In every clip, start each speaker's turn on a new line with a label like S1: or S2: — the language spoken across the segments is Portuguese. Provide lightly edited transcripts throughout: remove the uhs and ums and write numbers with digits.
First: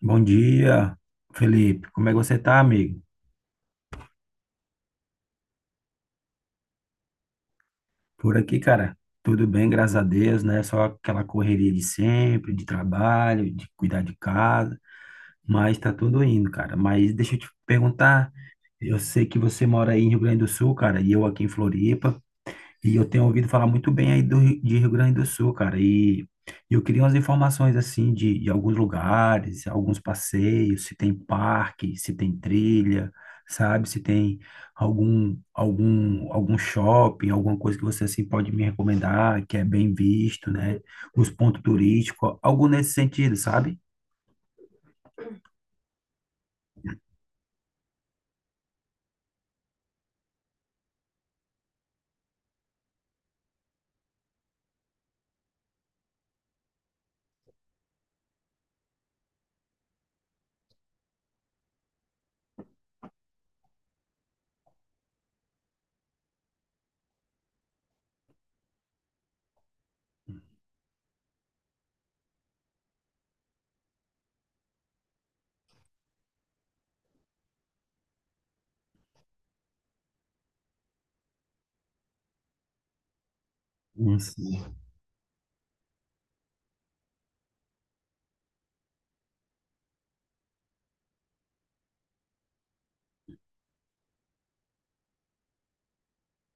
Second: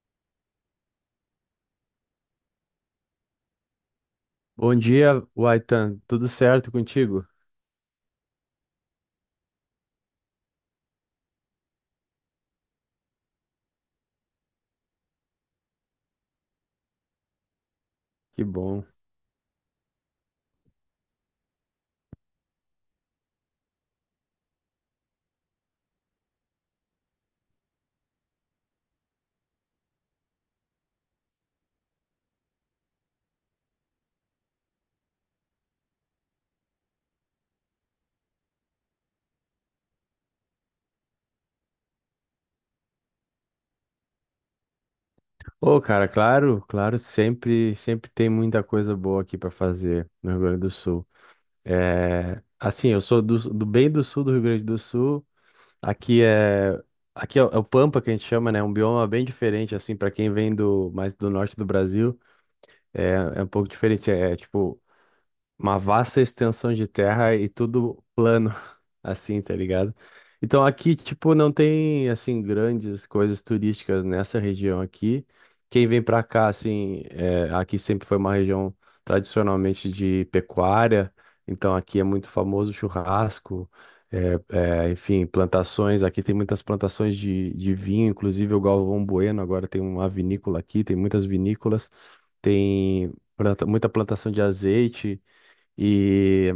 S1: Bom dia, Felipe. Como é que você tá, amigo?
S2: Bom dia, Waitan. Tudo certo contigo?
S1: Por aqui, cara, tudo bem, graças a Deus, né? Só aquela correria de sempre, de trabalho, de cuidar de casa, mas tá tudo indo, cara. Mas deixa eu te perguntar,
S2: Que bom.
S1: eu sei que você mora aí em Rio Grande do Sul, cara, e eu aqui em Floripa. E eu tenho ouvido falar muito bem aí de Rio Grande do Sul, cara. E eu queria umas informações, assim, de alguns lugares, alguns passeios, se tem parque, se tem trilha, sabe? Se tem algum shopping, alguma coisa que você, assim, pode me recomendar, que é bem visto, né? Os pontos turísticos, algo nesse sentido, sabe?
S2: Ô, cara, claro, claro, sempre, sempre tem muita coisa boa aqui para fazer no Rio Grande do Sul. É, assim, eu sou do bem do sul do Rio Grande do Sul. Aqui é, aqui é, o É o Pampa que a gente chama, né? É um bioma bem diferente, assim, para quem vem do mais do norte do Brasil. É é um pouco diferente. Tipo uma vasta extensão de terra e tudo plano. Assim, tá ligado? Então aqui, tipo, não tem, assim, grandes coisas turísticas nessa região aqui. Quem vem pra cá, assim, aqui sempre foi uma região tradicionalmente de pecuária, então aqui é muito famoso churrasco,
S1: Hum. Sim.
S2: enfim, plantações. Aqui tem muitas plantações de vinho, inclusive o Galvão Bueno agora tem uma vinícola aqui, tem muitas vinícolas, tem muita plantação de azeite. E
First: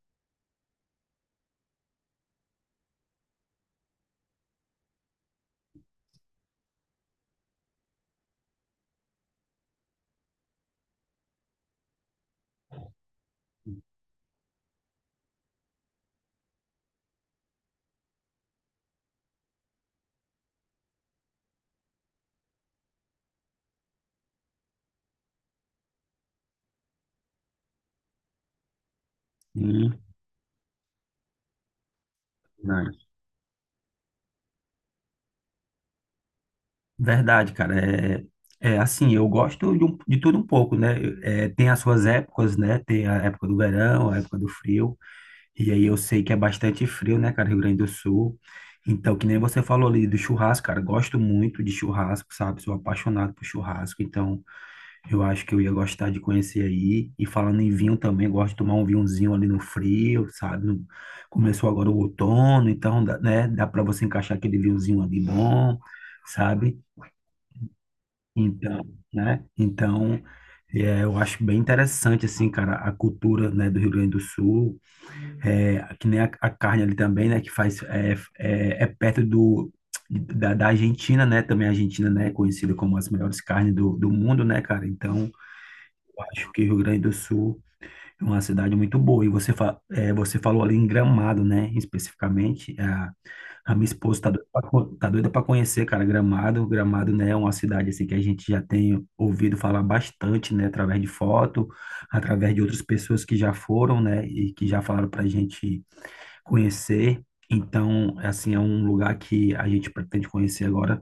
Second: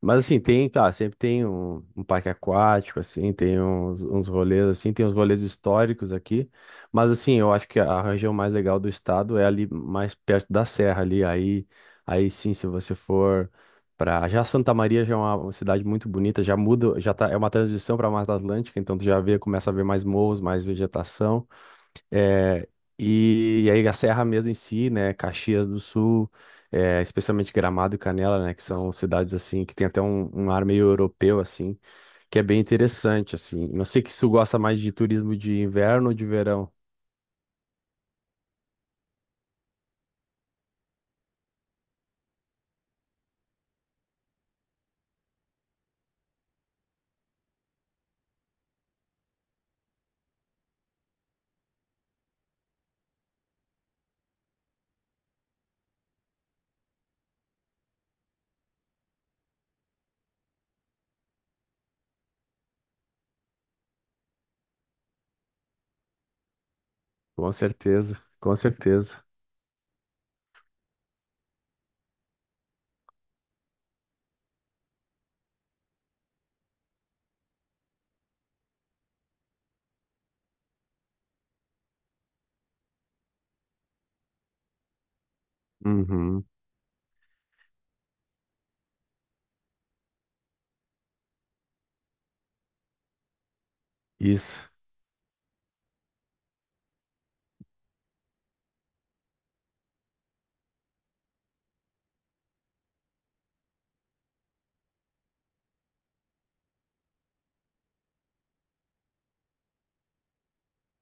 S2: mas assim, tem, tá, sempre tem um parque aquático, assim, tem uns rolês, assim, tem uns rolês históricos aqui. Mas assim, eu acho que a região mais legal do estado é ali mais perto da serra ali. Aí sim, se você for para já Santa Maria já é uma cidade muito bonita, já muda, já tá, é uma transição para a Mata Atlântica, então tu já vê, começa a ver mais morros, mais vegetação. É, e aí a Serra mesmo em si, né, Caxias do Sul, especialmente Gramado e Canela, né, que são cidades assim que tem
S1: Sim.
S2: até um ar meio europeu assim, que é bem interessante assim. Não sei que se tu gosta mais de turismo de inverno ou de verão.
S1: Verdade, cara. É, assim, eu gosto de tudo um pouco, né? É, tem as suas épocas, né? Tem a época do verão, a época do frio. E aí eu sei que é bastante frio, né, cara, Rio Grande do Sul. Então, que nem você falou ali do churrasco, cara. Gosto muito de churrasco, sabe? Sou apaixonado por churrasco. Então, eu acho que eu ia gostar de conhecer aí. E falando em vinho também, gosto de tomar um vinhozinho ali no frio, sabe? Começou agora o outono, então, né? Dá para você encaixar aquele vinhozinho ali bom, sabe?
S2: Com certeza, com
S1: Então,
S2: certeza.
S1: né? Então, eu acho bem interessante, assim, cara, a cultura, né, do Rio Grande do Sul, que nem a carne ali também, né, que faz, perto da Argentina, né, também a Argentina, né, é conhecida como as melhores carnes do mundo, né, cara, então, eu
S2: Uhum,
S1: acho que o Rio Grande do Sul é uma cidade muito boa. E você, você falou ali em Gramado, né? Especificamente. A minha esposa
S2: isso.
S1: tá doida para conhecer, cara, Gramado. Gramado, né, é uma cidade assim que a gente já tem ouvido falar bastante, né? Através de foto, através de outras pessoas que já foram, né? E que já falaram pra gente conhecer. Então, assim, é um lugar que a gente pretende conhecer agora,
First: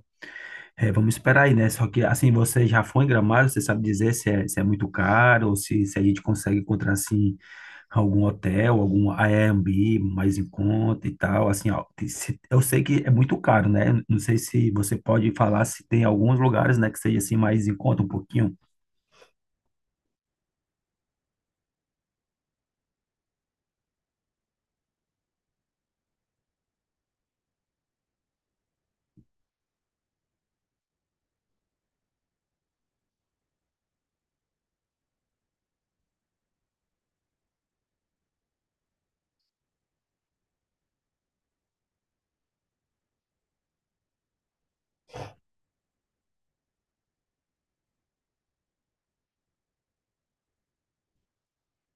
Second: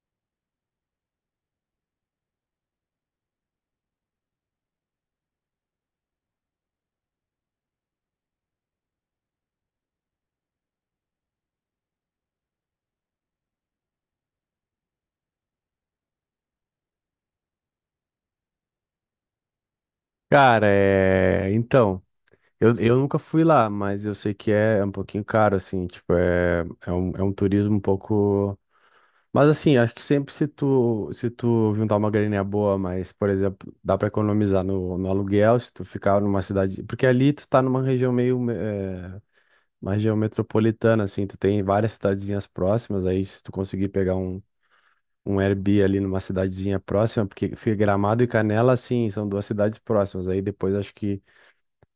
S1: vamos esperar aí, né? Só que assim, você já foi em Gramado, você sabe dizer se é, muito caro ou se a gente consegue encontrar assim algum hotel, algum Airbnb mais em conta e tal, assim, ó, eu sei que é muito caro, né? Não sei se você pode falar se tem alguns lugares, né, que seja assim mais em conta um pouquinho.
S2: Cara, então, eu nunca fui lá, mas eu sei que é um pouquinho caro assim, tipo, é um turismo um pouco. Mas assim, acho que sempre se tu, juntar uma graninha boa, mas, por exemplo, dá pra economizar no aluguel, se tu ficar numa cidade. Porque ali tu tá numa região meio. Uma região metropolitana, assim, tu tem várias cidadezinhas próximas, aí se tu conseguir pegar um Airbnb ali numa cidadezinha próxima, porque fica Gramado e Canela, assim, são duas cidades próximas, aí depois acho que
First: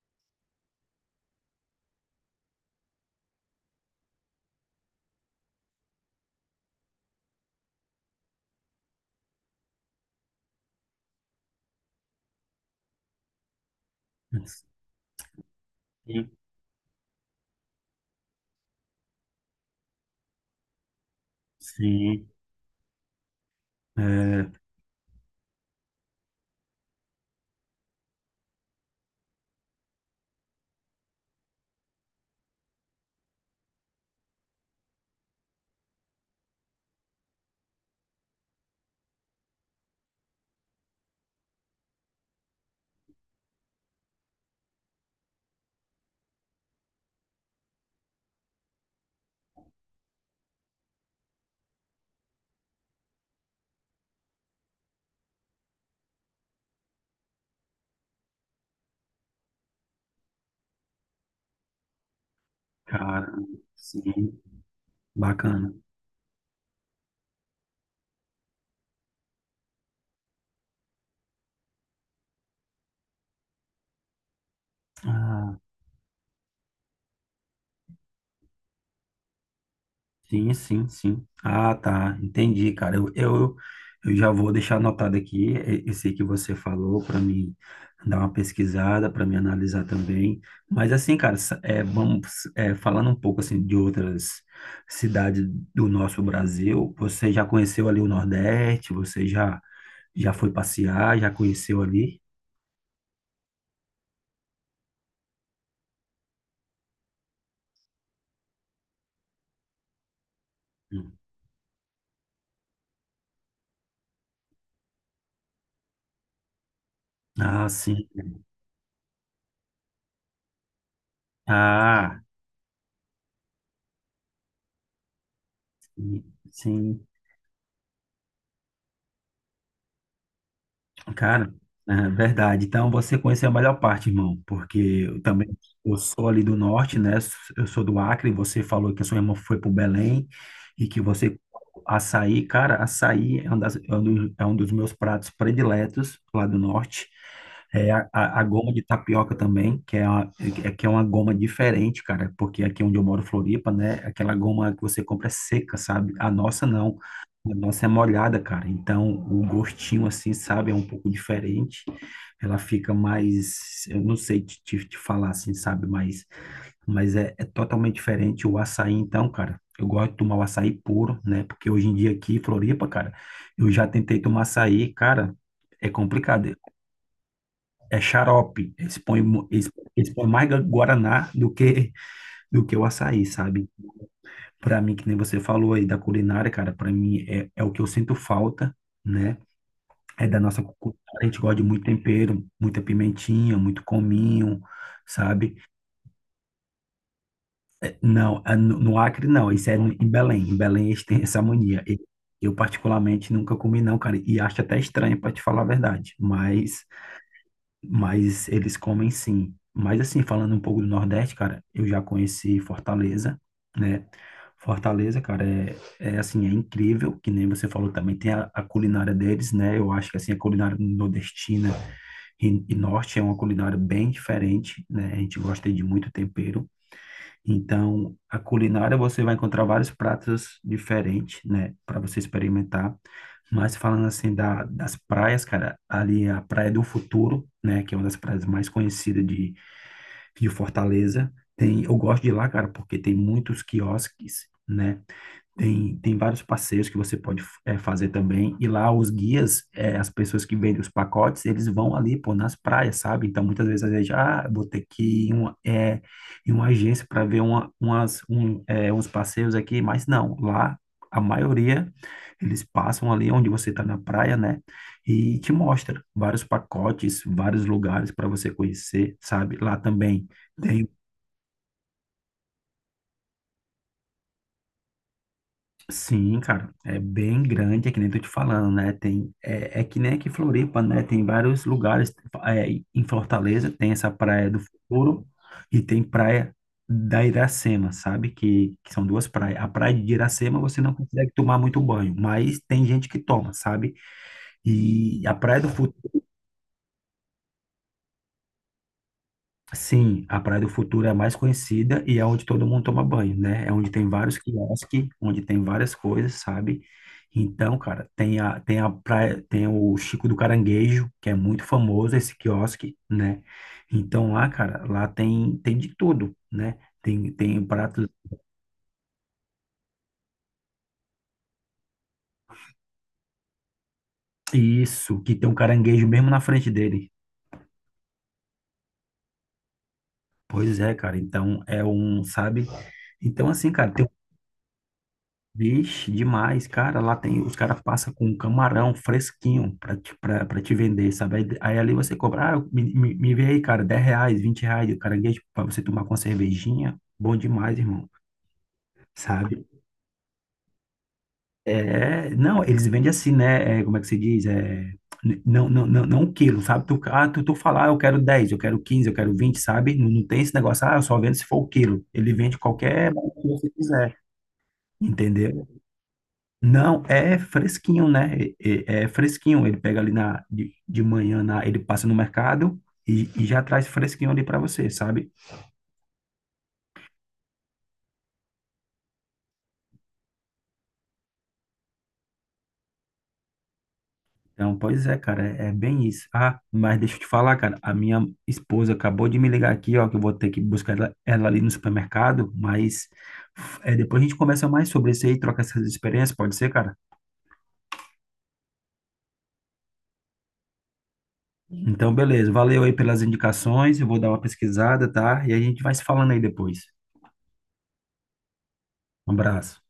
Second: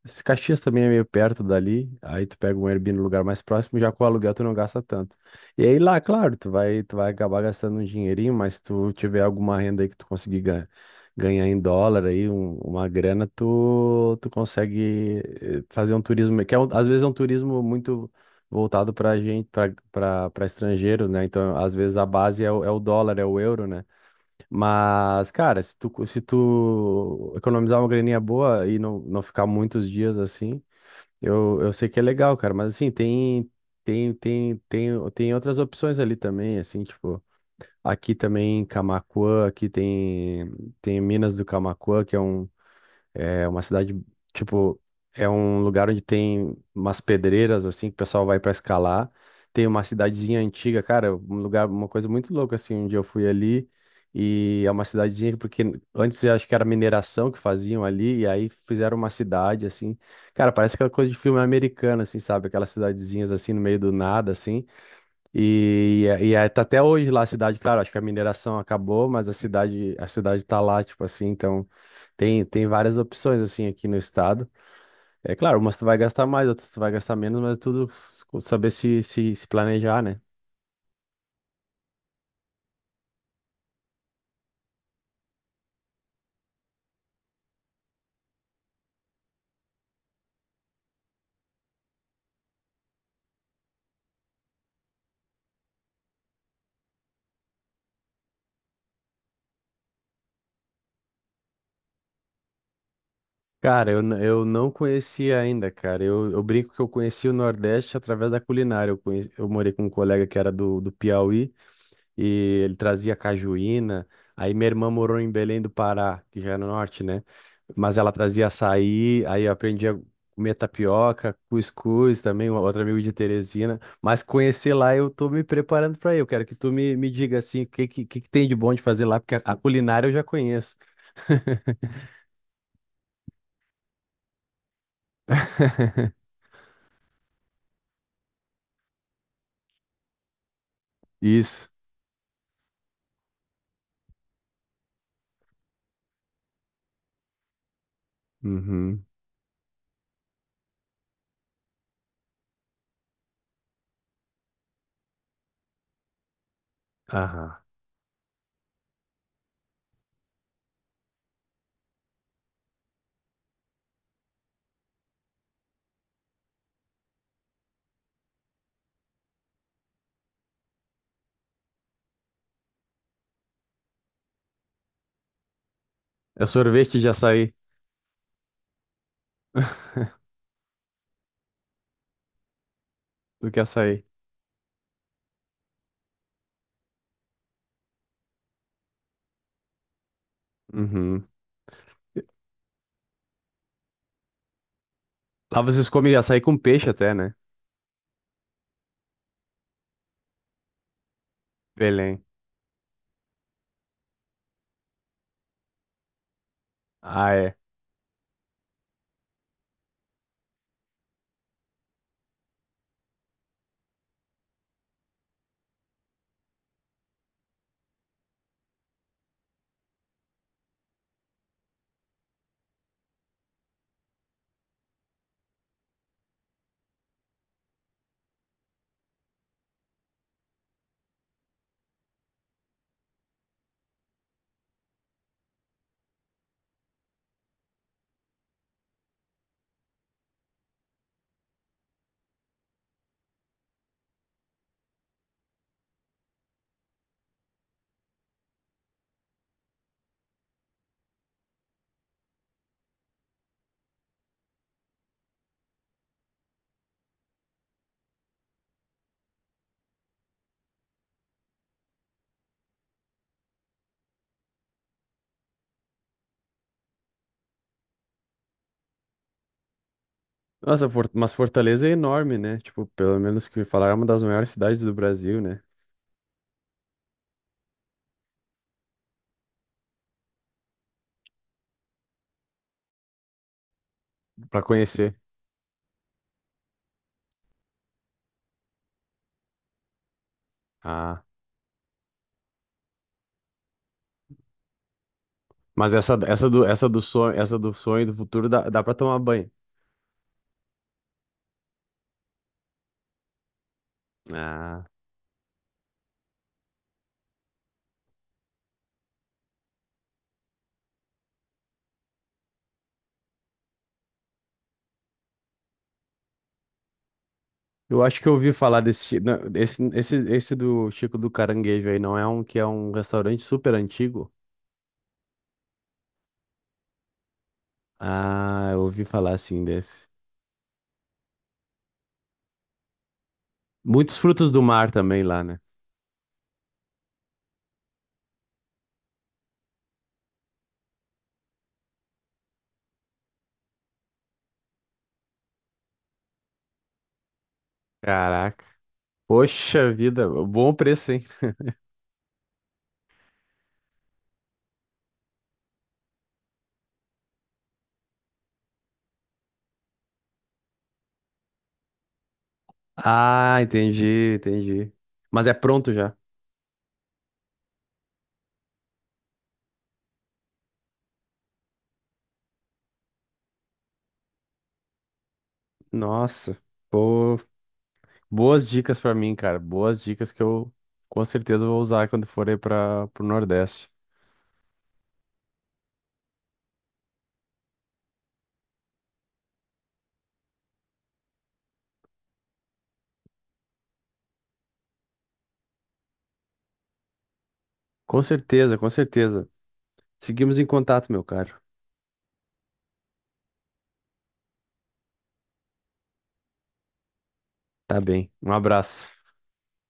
S2: se Caxias também é meio perto dali, aí tu pega um Airbnb no lugar mais próximo, já com o aluguel tu não gasta tanto. E aí lá, claro, tu vai acabar gastando um dinheirinho, mas se tu tiver alguma renda aí que tu conseguir ganhar em dólar aí, uma grana, tu consegue fazer um
S1: Sim,
S2: turismo, que é às vezes é um turismo muito voltado pra gente, pra estrangeiro, né? Então, às vezes a
S1: sim,
S2: base é o, dólar, é o euro, né?
S1: é,
S2: Mas, cara, se tu economizar uma graninha boa e não, não ficar muitos dias assim, eu sei que é legal, cara. Mas assim, tem outras opções ali também, assim, tipo, aqui também em Camaquã, aqui tem Minas do Camaquã, que é uma cidade, tipo, é um lugar onde tem umas pedreiras, assim, que o pessoal vai pra escalar. Tem uma cidadezinha antiga, cara, um lugar, uma coisa muito louca, assim, um dia eu fui ali e é uma cidadezinha, porque antes eu acho que era mineração que faziam ali, e aí fizeram uma cidade, assim. Cara, parece aquela coisa de filme americano, assim, sabe? Aquelas cidadezinhas,
S1: cara,
S2: assim, no meio do nada,
S1: sim,
S2: assim.
S1: bacana.
S2: E aí tá até hoje lá a cidade, claro, acho que a mineração acabou, mas a cidade tá lá, tipo assim, então tem várias opções assim aqui no estado. É claro, umas tu vai gastar mais, outras tu vai gastar menos, mas é tudo saber se planejar, né?
S1: Sim, sim, sim. Ah, tá. Entendi, cara. Eu já vou deixar anotado aqui, esse que você falou para mim dar uma pesquisada, para me analisar também. Mas assim, cara, falando um pouco assim de outras cidades do nosso Brasil, você já conheceu ali o Nordeste? Você já foi passear? Já conheceu ali?
S2: Cara, eu não conhecia ainda, cara. Eu brinco que eu conheci o Nordeste através da culinária. Eu morei com um colega que era do
S1: Hum.
S2: Piauí. E ele trazia cajuína. Aí minha irmã morou em Belém do Pará, que já é no norte, né?
S1: Ah,
S2: Mas
S1: sim.
S2: ela trazia açaí, aí eu aprendi a comer tapioca, cuscuz
S1: Ah,
S2: também, um outro amigo de Teresina. Mas conhecer lá eu tô me preparando para ir. Eu quero que tu me,
S1: sim.
S2: me diga assim, o que que tem de bom de fazer lá, porque a culinária eu já conheço.
S1: Cara, é verdade. Então você conheceu a melhor parte, irmão, porque eu também, eu sou ali do norte, né? Eu sou do Acre. Você falou que a sua irmã foi pro Belém e que você
S2: Isso.
S1: açaí, cara, açaí é um, das, é um dos meus pratos prediletos lá do norte. É a goma de
S2: Uhum.
S1: tapioca também, é que é uma goma diferente, cara, porque aqui onde eu moro, Floripa, né? Aquela goma que você compra é seca, sabe? A nossa não. A
S2: Aham.
S1: nossa é molhada, cara. Então, o gostinho, assim, sabe, é um pouco diferente. Ela fica mais, eu não sei te falar assim, sabe, mas, mas é totalmente diferente o açaí, então, cara. Eu gosto de tomar o açaí puro, né? Porque hoje em dia aqui, em Floripa, cara, eu já tentei tomar açaí, cara, é
S2: É
S1: complicado.
S2: sorvete de açaí.
S1: É xarope. Eles põem mais guaraná do que o açaí,
S2: Do que
S1: sabe?
S2: açaí.
S1: Pra mim, que nem você falou aí da culinária, cara, pra mim é o que eu sinto falta, né? É da nossa cultura, a
S2: Uhum.
S1: gente gosta de muito tempero, muita pimentinha, muito cominho, sabe?
S2: Lá vocês comem açaí com peixe até, né?
S1: Não, no Acre não, isso é em Belém. Em Belém eles têm essa mania.
S2: Belém.
S1: Eu particularmente nunca comi não, cara, e acho até estranho para te falar a verdade, mas
S2: Ah, é.
S1: mas eles comem sim. Mas assim, falando um pouco do Nordeste, cara, eu já conheci Fortaleza, né? Fortaleza, cara, é assim, é incrível, que nem você falou também, tem a culinária deles, né? Eu acho que assim, a culinária nordestina e norte é uma culinária bem diferente, né? A gente gosta de muito tempero. Então, a culinária você vai encontrar vários pratos diferentes, né? Para você experimentar. Mas falando assim das praias, cara, ali é a Praia do Futuro, né? Que é uma das praias mais conhecidas de Fortaleza. Eu gosto de ir lá, cara, porque tem muitos quiosques, né? Tem vários passeios que você pode, fazer também. E lá os guias, as pessoas que vendem os pacotes, eles vão ali, pô, nas praias, sabe? Então, muitas vezes a gente, ah, vou ter que ir em uma, é, em uma agência para ver uma, umas, um, é, uns passeios aqui, mas não, lá a maioria eles passam ali onde você está na praia, né? E te mostra vários pacotes, vários lugares para você conhecer, sabe? Lá também. Tem
S2: Nossa, mas Fortaleza é enorme, né? Tipo, pelo menos que me falaram, é uma das maiores cidades do Brasil, né?
S1: Sim, cara, é bem grande, é que nem tô te falando, né? É que nem aqui em Floripa, né? Tem vários lugares, é, em Fortaleza tem essa Praia do
S2: Pra conhecer.
S1: Futuro e tem Praia da Iracema, sabe? Que são duas praias. A Praia de Iracema você não
S2: Ah,
S1: consegue tomar muito banho, mas tem gente que toma, sabe? E a Praia do
S2: mas
S1: Futuro
S2: essa, essa do sonho do futuro dá pra tomar banho.
S1: Sim, a Praia do Futuro é a mais conhecida e é onde todo mundo toma banho, né? É onde tem vários
S2: Ah,
S1: quiosques, onde tem várias coisas, sabe? Então, cara, tem a praia, tem o Chico do Caranguejo, que é muito famoso esse quiosque, né? Então lá, cara, lá tem de tudo, né? Tem
S2: eu
S1: pratos,
S2: acho que eu ouvi falar desse, não, esse do Chico do Caranguejo aí, não é um que é um restaurante super antigo?
S1: isso, que tem um caranguejo mesmo na frente dele.
S2: Ah, eu ouvi falar assim desse.
S1: Pois é, cara, então é um, sabe? Então, assim, cara, tem
S2: Muitos frutos do mar também lá, né?
S1: Vixe, demais, cara. Lá os caras passam com um camarão fresquinho pra te vender, sabe? Aí ali você cobra, ah, me vê aí, cara, R$ 10, R$ 20 de caranguejo pra você tomar com uma cervejinha. Bom demais, irmão,
S2: Caraca.
S1: sabe?
S2: Poxa vida, bom preço, hein?
S1: É, não, eles vendem assim, né? É, como é que se diz? É, não, não, não, não um quilo, sabe? Tu falar, eu quero 10, eu quero 15, eu quero 20, sabe? Não, não tem esse negócio, ah, eu só vendo se for o quilo. Ele vende qualquer valor que
S2: Ah,
S1: você
S2: entendi,
S1: quiser,
S2: entendi. Mas é
S1: entendeu?
S2: pronto já.
S1: Não, é fresquinho, né? É, é fresquinho. Ele pega ali de manhã, ele passa no mercado e já traz fresquinho ali para você, sabe?
S2: Nossa, pô, boas dicas pra mim, cara. Boas dicas que eu com certeza vou usar quando for aí para pro Nordeste.
S1: Então, pois é, cara, é bem isso. Ah, mas deixa eu te falar, cara, a minha esposa acabou de me ligar aqui, ó, que eu vou ter que buscar ela, ali no supermercado, mas depois a gente conversa mais sobre isso aí, troca essas experiências, pode ser, cara?
S2: Com certeza, com certeza. Seguimos em contato, meu caro.
S1: Então, beleza, valeu aí pelas indicações, eu vou dar uma pesquisada, tá? E a gente vai se falando aí depois.
S2: Tá bem. Um abraço.
S1: Um abraço.